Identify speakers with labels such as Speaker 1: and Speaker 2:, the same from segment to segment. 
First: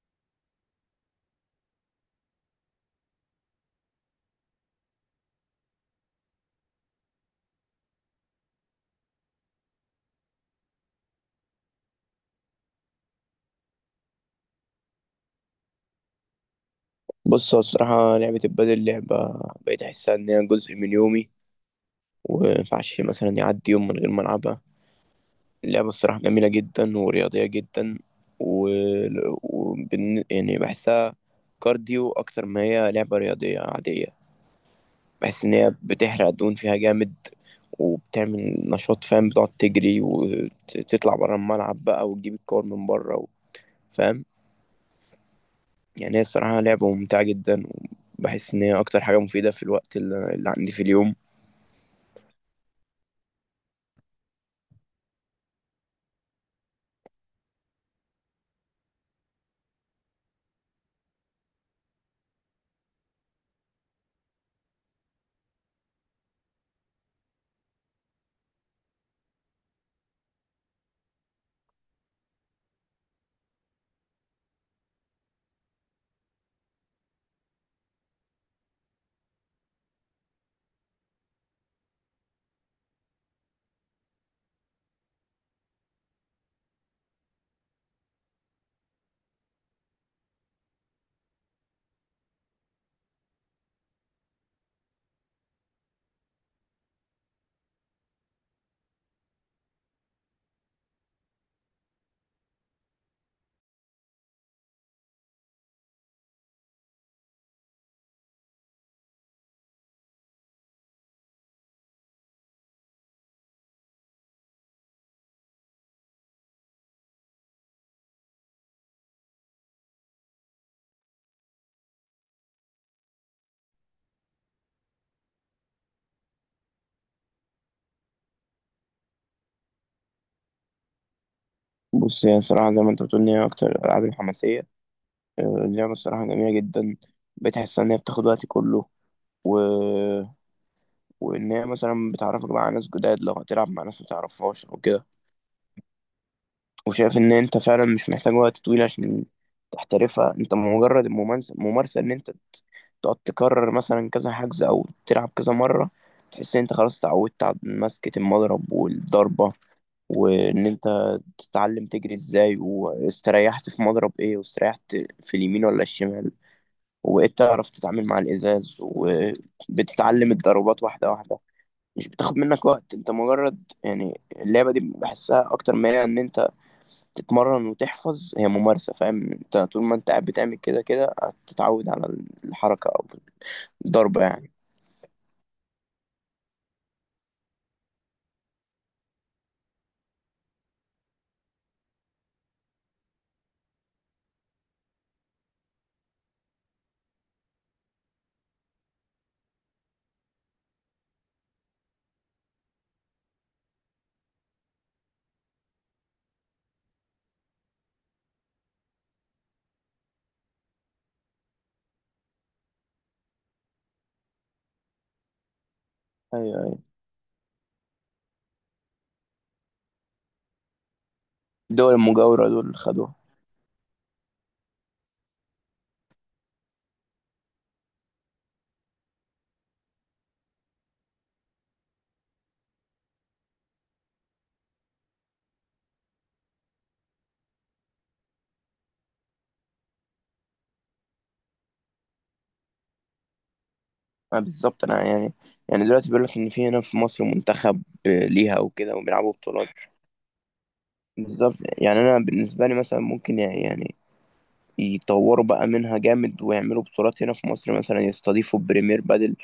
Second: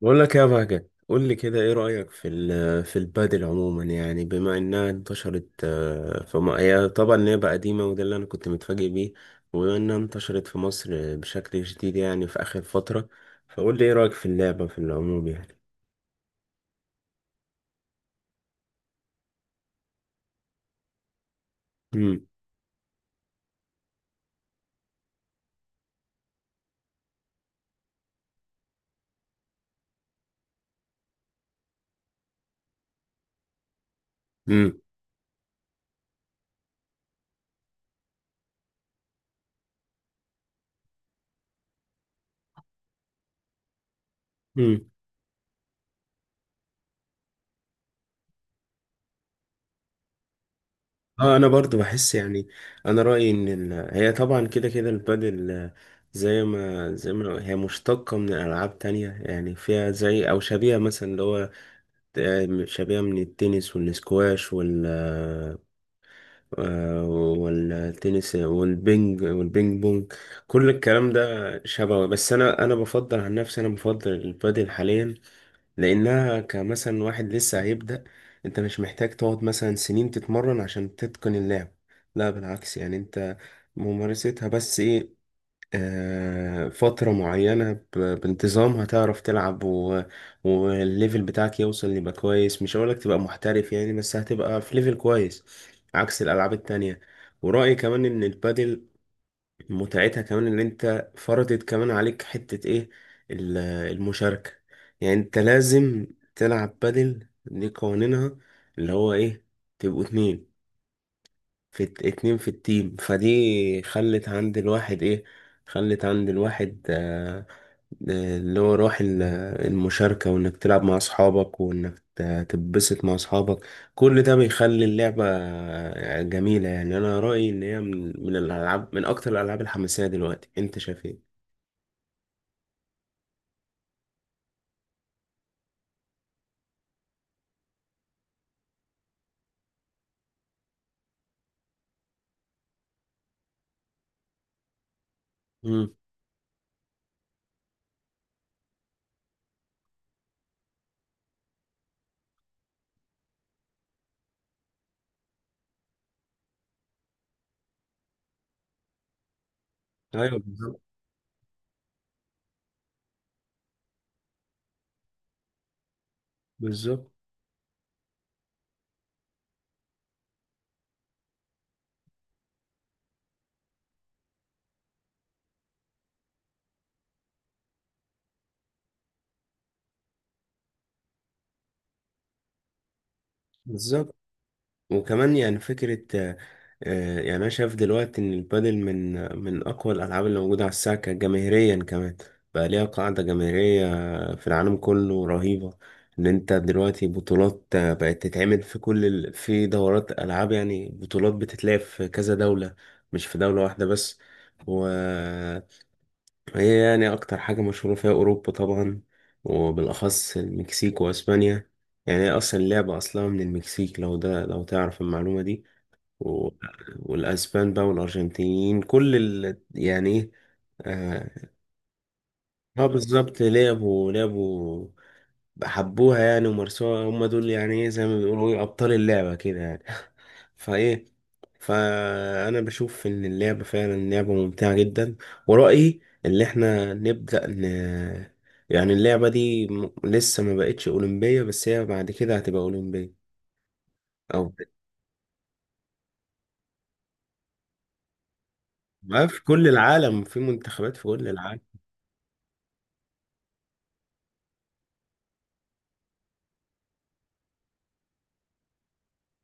Speaker 1: بقول لك يا بهجت، قول لي كده ايه رأيك في في البادل عموما؟ يعني بما انها انتشرت في هي بقى قديمة، وده اللي انا كنت متفاجئ بيه. وبما انها انتشرت في مصر بشكل جديد يعني في آخر فترة، فقول لي ايه رأيك في اللعبة في العموم يعني.
Speaker 2: بص، هو الصراحة لعبة البادل، لعبة بقيت أحسها إن هي جزء من يومي،
Speaker 1: امم.
Speaker 2: ومينفعش مثلا يعدي يوم من غير ما ألعبها. اللعبة الصراحة جميلة جدا ورياضية جدا، و... يعني بحسها كارديو أكتر ما هي لعبة رياضية عادية.
Speaker 1: امم.
Speaker 2: بحس إن هي بتحرق الدهون فيها جامد، وبتعمل نشاط. فاهم؟ بتقعد تجري وتطلع برا الملعب بقى، وتجيب الكور من بره فاهم؟
Speaker 1: امم.
Speaker 2: يعني هي الصراحة لعبة ممتعة جدا، وبحس إن هي أكتر حاجة مفيدة في الوقت اللي عندي في اليوم.
Speaker 1: اه، انا برضو بحس يعني، انا رأيي ان هي طبعا كده كده البادل زي ما هي مشتقة من ألعاب تانية، يعني فيها زي أو شبيهة، مثلا اللي هو شبيهة من التنس والسكواش والتنس والبينج والبينج بونج، كل الكلام ده شبه. بس انا، بفضل عن نفسي، انا بفضل البادل حاليا، لانها كمثلا واحد لسه هيبدأ، انت مش محتاج تقعد مثلا سنين تتمرن عشان تتقن اللعب. لا بالعكس، يعني انت ممارستها بس ايه، فترة معينة بانتظام هتعرف تلعب، و... والليفل بتاعك يوصل يبقى كويس. مش هقولك تبقى محترف يعني، بس هتبقى في ليفل كويس، عكس الألعاب التانية. ورأيي كمان إن البادل متعتها كمان إن أنت فرضت كمان عليك حتة إيه، ال- المشاركة. يعني أنت لازم تلعب بادل، دي قوانينها اللي هو إيه، تبقوا اتنين اتنين في التيم، فدي خلت عند الواحد ايه، خلت عند الواحد اللي هو روح المشاركة، وانك تلعب مع اصحابك، وانك تتبسط مع اصحابك. كل ده بيخلي اللعبة جميلة. يعني انا رأيي ان هي من الالعاب، من اكتر الالعاب الحماسية دلوقتي. انت شايف ايه؟
Speaker 2: بص، هي الصراحة زي ما انت بتقول، ان هي أكتر الألعاب الحماسية. اللعبة الصراحة جميلة جدا. بتحس إن هي بتاخد وقت كله، و... وإن هي مثلا بتعرفك بقى على ناس جداد، لو هتلعب مع ناس متعرفهاش أو كده.
Speaker 1: مم.
Speaker 2: وشايف إن أنت فعلا مش محتاج وقت طويل عشان تحترفها، أنت مجرد الممارسة، ممارسة إن أنت تقعد تكرر مثلا كذا حجز، أو تلعب كذا مرة، تحس إن أنت خلاص اتعودت على مسكة المضرب والضربة،
Speaker 1: ايوه،
Speaker 2: وان
Speaker 1: بالظبط.
Speaker 2: انت تتعلم تجري ازاي، واستريحت في مضرب ايه، واستريحت في اليمين ولا الشمال.
Speaker 1: بالظبط.
Speaker 2: وبقيت تعرف تتعامل مع الازاز، وبتتعلم الضربات واحده واحده، مش بتاخد منك وقت، انت مجرد يعني اللعبه دي بحسها اكتر ما هي ان انت تتمرن وتحفظ، هي ممارسه. فاهم؟ انت طول ما انت قاعد بتعمل كده كده هتتعود على الحركه او
Speaker 1: بالظبط.
Speaker 2: الضربه يعني.
Speaker 1: وكمان يعني فكرة يعني أنا شايف دلوقتي إن البادل من أقوى الألعاب اللي موجودة على الساحة، جماهيريا كمان بقى ليها قاعدة جماهيرية في العالم كله رهيبة. إن أنت دلوقتي بطولات بقت تتعمل في في دورات ألعاب، يعني بطولات بتتلعب في كذا دولة، مش في دولة واحدة بس. و هي يعني أكتر حاجة مشهورة فيها أوروبا طبعا، وبالأخص المكسيك وأسبانيا. يعني هي أصلا اللعبة أصلها من المكسيك، لو ده لو تعرف المعلومة دي. و...
Speaker 2: ايوه، ايوه.
Speaker 1: والأسبان بقى والأرجنتينيين كل يعني إيه، آه،
Speaker 2: الدول المجاوره دول
Speaker 1: اه
Speaker 2: خدوها.
Speaker 1: بالظبط، لعبوا، حبوها يعني ومارسوها، هم دول يعني ايه، زي ما بيقولوا ايه، ابطال اللعبة كده يعني. فايه فانا بشوف ان اللعبة فعلا لعبة ممتعة جدا. ورأيي اللي احنا نبدأ يعني اللعبة دي لسه ما بقتش أولمبية، بس هي بعد كده هتبقى أولمبية،
Speaker 2: ما
Speaker 1: او
Speaker 2: بالظبط. انا يعني دلوقتي بيقول لك ان في هنا في مصر منتخب ليها وكده،
Speaker 1: بقى
Speaker 2: وبيلعبوا
Speaker 1: في كل
Speaker 2: بطولات.
Speaker 1: العالم في منتخبات في كل
Speaker 2: بالظبط،
Speaker 1: العالم.
Speaker 2: يعني انا بالنسبه لي مثلا ممكن يعني يطوروا بقى منها جامد، ويعملوا بطولات هنا في مصر مثلا، يستضيفوا بريمير بادل،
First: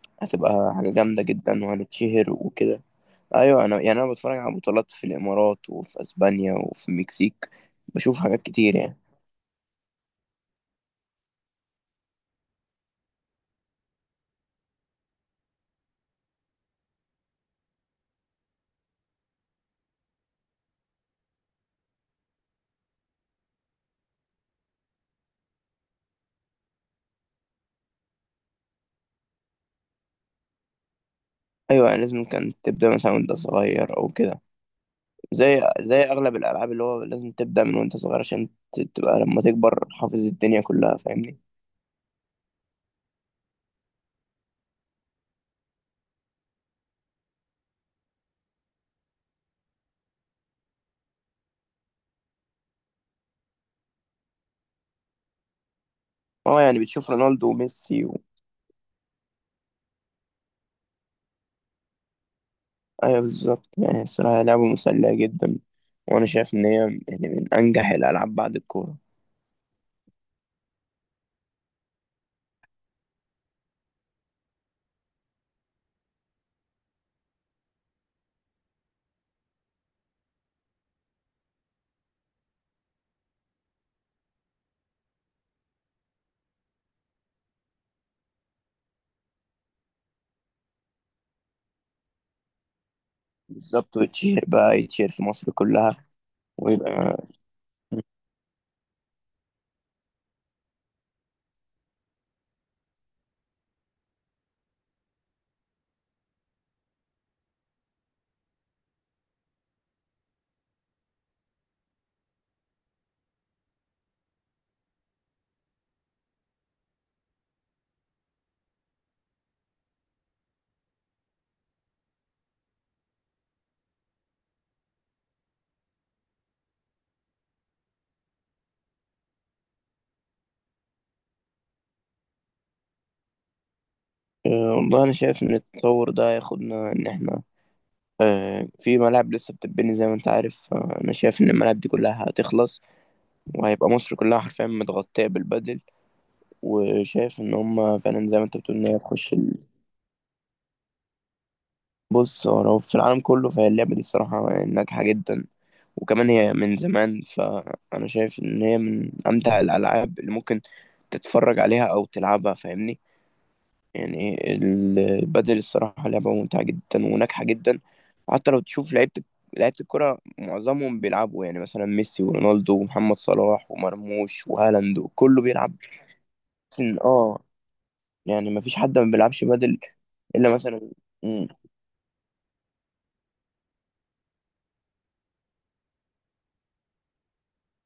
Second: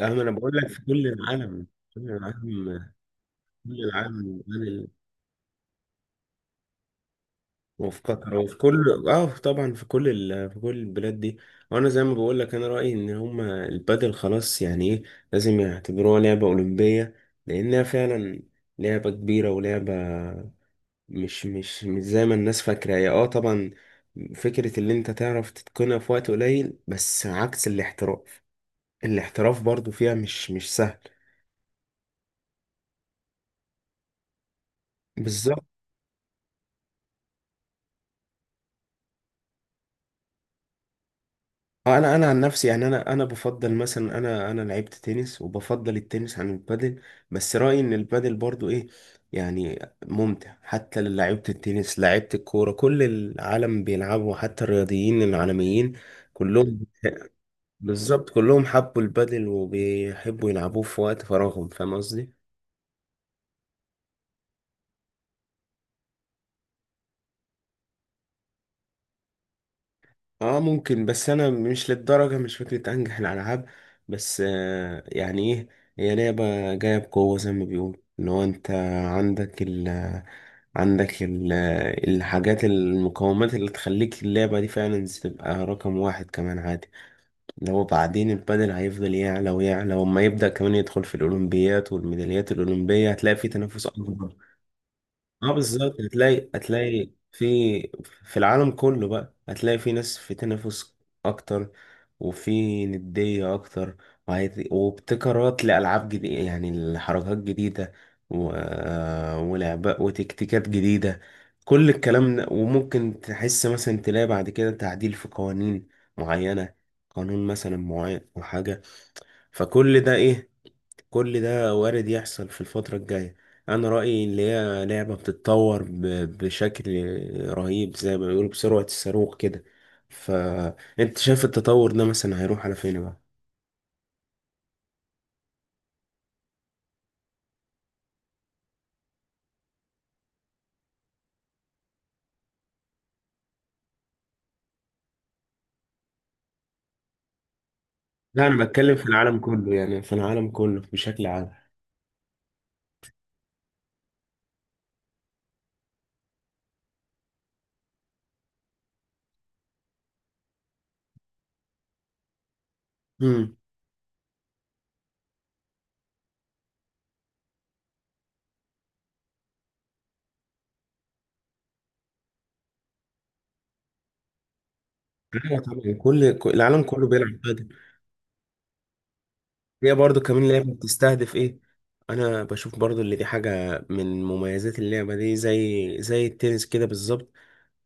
Speaker 1: أهم انا بقول لك،
Speaker 2: هتبقى
Speaker 1: في
Speaker 2: حاجه
Speaker 1: كل
Speaker 2: جامده جدا،
Speaker 1: العالم. كل
Speaker 2: وهنتشهر وكده.
Speaker 1: العالم.
Speaker 2: ايوه، انا
Speaker 1: كل
Speaker 2: يعني انا بتفرج
Speaker 1: العالم.
Speaker 2: على بطولات في الامارات، وفي اسبانيا، وفي المكسيك،
Speaker 1: وفي
Speaker 2: بشوف
Speaker 1: قطر
Speaker 2: حاجات
Speaker 1: وفي
Speaker 2: كتير يعني.
Speaker 1: كل، اه طبعا، في كل في كل البلاد دي. وانا زي ما بقول لك، انا رايي ان هما البادل خلاص يعني ايه، لازم يعتبروها لعبه اولمبيه، لانها فعلا لعبه كبيره، ولعبه مش زي ما الناس فاكره. هي اه طبعا فكره اللي انت تعرف تتقنها في وقت قليل، بس عكس الاحتراف. الاحتراف برضو فيها مش سهل.
Speaker 2: ايوه، يعني لازم كانت تبدا مثلا وانت صغير او كده، زي
Speaker 1: بالظبط.
Speaker 2: زي اغلب الالعاب، اللي هو لازم تبدا من وانت صغير، عشان تبقى لما تكبر حافظ الدنيا كلها. فاهمني؟
Speaker 1: اه انا، عن نفسي يعني، انا، بفضل مثلا، انا لعبت تنس، وبفضل التنس عن البادل. بس رأيي ان البادل برضو ايه يعني، ممتع حتى لعيبة التنس، لعيبة الكورة، كل العالم بيلعبوا، حتى الرياضيين العالميين
Speaker 2: اه، يعني
Speaker 1: كلهم.
Speaker 2: بتشوف رونالدو وميسي
Speaker 1: بالظبط، كلهم حبوا البادل وبيحبوا يلعبوه في وقت فراغهم. فاهم قصدي؟
Speaker 2: ايوه، بالظبط. يعني الصراحه لعبه مسليه جدا، وانا شايف ان هي يعني من انجح الالعاب بعد الكوره.
Speaker 1: اه ممكن، بس انا مش للدرجه، مش فكره انجح الالعاب. بس يعني ايه، هي لعبه جايه بقوه، زي ما بيقول ان هو انت عندك ال عندك الحاجات، المقومات اللي تخليك اللعبه دي فعلا تبقى رقم واحد كمان عادي. لو بعدين البدل هيفضل يعلى ويعلى، وما يبدا كمان يدخل في الاولمبيات والميداليات الاولمبيه، هتلاقي في تنافس
Speaker 2: بالظبط،
Speaker 1: اكبر.
Speaker 2: وتشير بقى، يتشير في
Speaker 1: اه
Speaker 2: مصر
Speaker 1: بالظبط،
Speaker 2: كلها،
Speaker 1: هتلاقي
Speaker 2: ويبقى
Speaker 1: في العالم كله بقى، هتلاقي في ناس، في تنافس اكتر، وفي ندية اكتر، وابتكارات لألعاب جديدة، يعني لحركات جديدة، و... ولعبة وتكتيكات جديدة. كل الكلام ده، وممكن تحس مثلا تلاقي بعد كده تعديل في قوانين معينة، قانون مثلا معين أو حاجة. فكل ده ايه، كل ده وارد يحصل في الفترة الجاية. أنا رأيي إن هي لعبة بتتطور بشكل رهيب، زي ما بيقولوا بسرعة الصاروخ كده. فأنت شايف التطور ده مثلا هيروح على فين بقى؟
Speaker 2: والله، انا شايف ان التطور ده ياخدنا ان احنا في ملاعب لسه بتتبني، زي ما انت عارف. انا شايف ان الملاعب دي كلها هتخلص، وهيبقى مصر كلها حرفيا متغطيه بالبدل. وشايف ان هم فعلا زي ما
Speaker 1: لا
Speaker 2: انت
Speaker 1: أنا
Speaker 2: بتقول، ان
Speaker 1: بتكلم
Speaker 2: هي
Speaker 1: في
Speaker 2: تخش
Speaker 1: العالم كله، يعني في العالم كله بشكل عام.
Speaker 2: بص، هو لو في العالم كله فهي اللعبه دي الصراحه ناجحه جدا. وكمان هي من زمان، فانا شايف ان هي من امتع الالعاب اللي ممكن تتفرج عليها او تلعبها. فاهمني؟
Speaker 1: امم.
Speaker 2: يعني البدل الصراحه لعبه ممتعه جدا وناجحه جدا. حتى لو تشوف لعيبه الكره معظمهم بيلعبوا، يعني مثلا ميسي ورونالدو ومحمد صلاح ومرموش وهالاند كله
Speaker 1: ايوه
Speaker 2: بيلعب.
Speaker 1: طبعا،
Speaker 2: بس
Speaker 1: العالم كله بيلعب قدم.
Speaker 2: يعني ما فيش حد ما بيلعبش بدل
Speaker 1: هي برضو كمان
Speaker 2: الا
Speaker 1: لعبة
Speaker 2: مثلا.
Speaker 1: بتستهدف
Speaker 2: مم.
Speaker 1: إيه؟ أنا بشوف برضو اللي دي حاجة من مميزات اللعبة دي، زي التنس كده بالظبط،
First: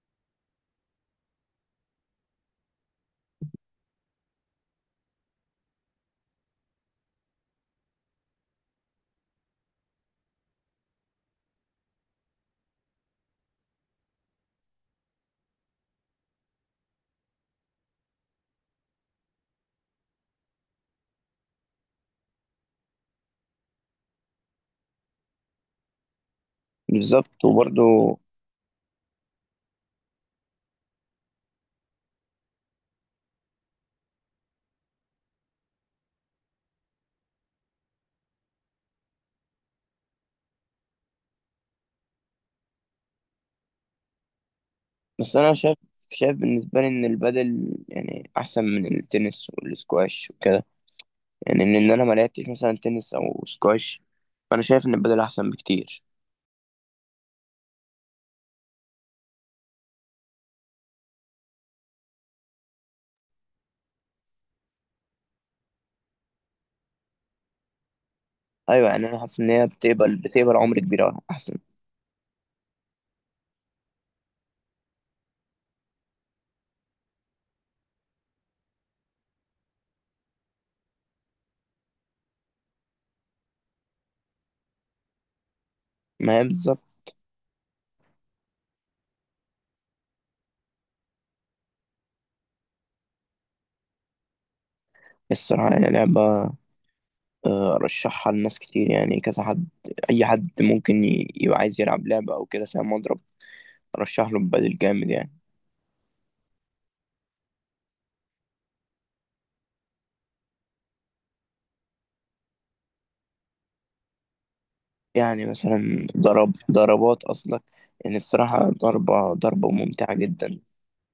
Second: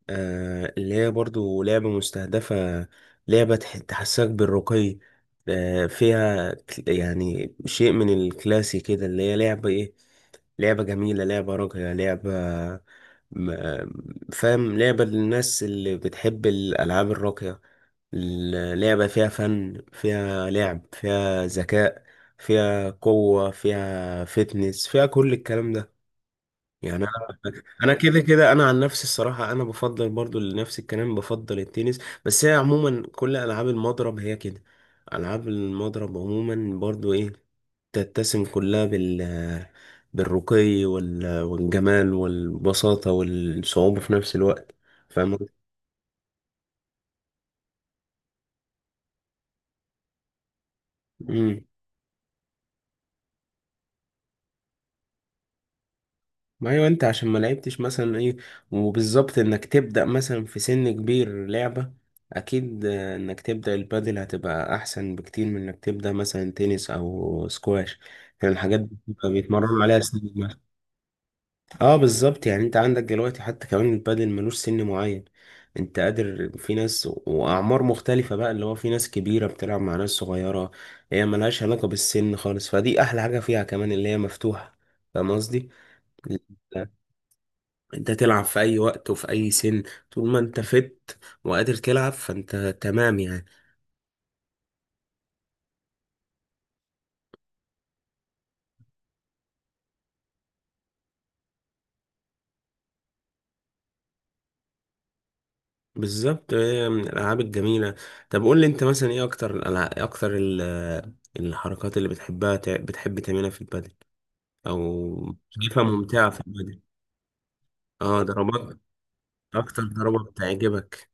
Speaker 1: اللي هي برضو لعبة مستهدفة، لعبة تحسسك بالرقي، فيها يعني شيء من الكلاسي كده، اللي هي لعبة ايه، لعبة جميلة، لعبة راقية، لعبة فاهم، لعبة للناس اللي بتحب الألعاب الراقية. اللعبة فيها فن، فيها لعب، فيها ذكاء، فيها قوة، فيها فتنس، فيها كل الكلام ده، يعني انا،
Speaker 2: بالظبط، وبرضه،
Speaker 1: كده كده، انا عن نفسي الصراحه، انا بفضل برضو لنفس الكلام، بفضل التنس. بس هي عموما كل العاب المضرب هي كده، العاب المضرب عموما برضو ايه، تتسم كلها بالرقي والجمال والبساطه والصعوبه في نفس الوقت.
Speaker 2: بس
Speaker 1: فاهم.
Speaker 2: انا شايف بالنسبه لي ان البدل يعني احسن من التنس والسكواش وكده، يعني إن انا ما لعبتش مثلا تنس او سكواش، فانا شايف ان البدل احسن بكتير.
Speaker 1: ما ايوه، انت عشان ما لعبتش مثلا ايه، وبالظبط انك تبدأ مثلا في سن كبير لعبة، اكيد انك تبدأ البادل هتبقى احسن بكتير من انك تبدأ مثلا تنس او سكواش. يعني الحاجات
Speaker 2: ايوه،
Speaker 1: دي
Speaker 2: يعني انا
Speaker 1: بتبقى
Speaker 2: حاسس ان هي
Speaker 1: بيتمرنوا عليها
Speaker 2: بتقبل
Speaker 1: سن ما.
Speaker 2: بتقبل عمر كبير أوي احسن.
Speaker 1: اه بالظبط، يعني انت عندك دلوقتي حتى كمان البادل ملوش سن معين. انت قادر، في ناس واعمار مختلفة بقى، اللي هو في ناس كبيرة بتلعب مع ناس صغيرة، هي ملهاش علاقة بالسن خالص. فدي احلى حاجة فيها كمان، اللي هي مفتوحة. فاهم قصدي؟
Speaker 2: ما هي بالظبط.
Speaker 1: انت تلعب في اي وقت وفي اي سن، طول ما انت فت وقادر تلعب، فانت تمام يعني.
Speaker 2: الصراحه يعني لعبه، ارشحها لناس كتير، يعني كذا حد، اي حد ممكن يبقى عايز يلعب لعبه او كده فيها مضرب، ارشح له البدل جامد يعني.
Speaker 1: بالظبط، هي من الالعاب الجميله. طب قول لي انت مثلا ايه اكتر الالعاب، الحركات اللي بتحبها، بتحب تعملها في البادل او
Speaker 2: يعني
Speaker 1: شايفها
Speaker 2: مثلا
Speaker 1: ممتعه في
Speaker 2: ضرب
Speaker 1: البادل.
Speaker 2: ضربات أصلك، يعني
Speaker 1: اه
Speaker 2: الصراحة،
Speaker 1: ضربات،
Speaker 2: ضربة
Speaker 1: اكتر
Speaker 2: ممتعة
Speaker 1: ضربه
Speaker 2: جدا،
Speaker 1: بتعجبك.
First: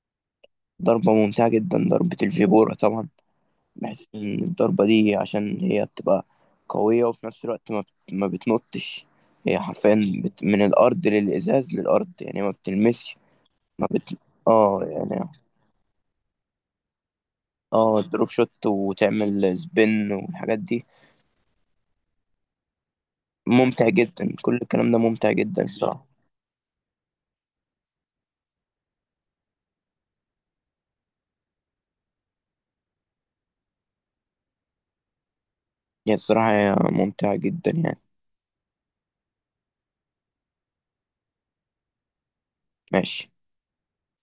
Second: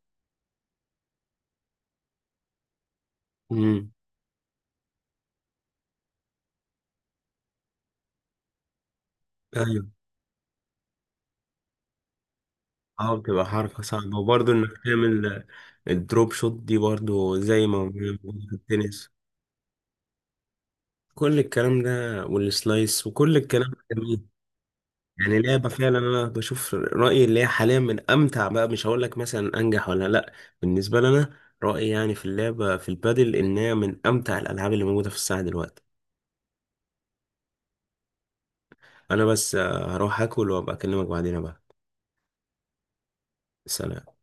Speaker 2: ضربة ممتعة جدا، ضربة الفيبورا طبعا.
Speaker 1: امم.
Speaker 2: بحس إن الضربة دي عشان هي بتبقى قوية، وفي نفس الوقت ما بتنطش. هي
Speaker 1: ايوه.
Speaker 2: حرفيا من الأرض للإزاز للأرض، يعني ما
Speaker 1: اه
Speaker 2: بتلمسش.
Speaker 1: بتبقى حركه
Speaker 2: ما
Speaker 1: صعبه،
Speaker 2: بت
Speaker 1: وبرضه انك
Speaker 2: اه يعني
Speaker 1: تعمل الدروب شوت دي برضه، زي ما
Speaker 2: اه
Speaker 1: موجودة
Speaker 2: دروب
Speaker 1: في
Speaker 2: شوت،
Speaker 1: التنس،
Speaker 2: وتعمل سبين والحاجات دي.
Speaker 1: كل الكلام ده، والسلايس، وكل الكلام ده
Speaker 2: ممتع
Speaker 1: جميل.
Speaker 2: جدا، كل الكلام ده ممتع
Speaker 1: يعني
Speaker 2: جدا
Speaker 1: لعبة فعلا،
Speaker 2: الصراحة.
Speaker 1: أنا بشوف رأيي اللي هي حاليا من أمتع بقى، مش هقول لك مثلا أنجح ولا لأ، بالنسبة لنا رأيي يعني في اللعبة في البادل، إنها من أمتع الألعاب اللي موجودة في الساعة دلوقتي.
Speaker 2: هي الصراحة هي ممتعة جدا يعني.
Speaker 1: أنا بس هروح أكل وأبقى أكلمك بعدين بقى.
Speaker 2: ماشي.
Speaker 1: سلام.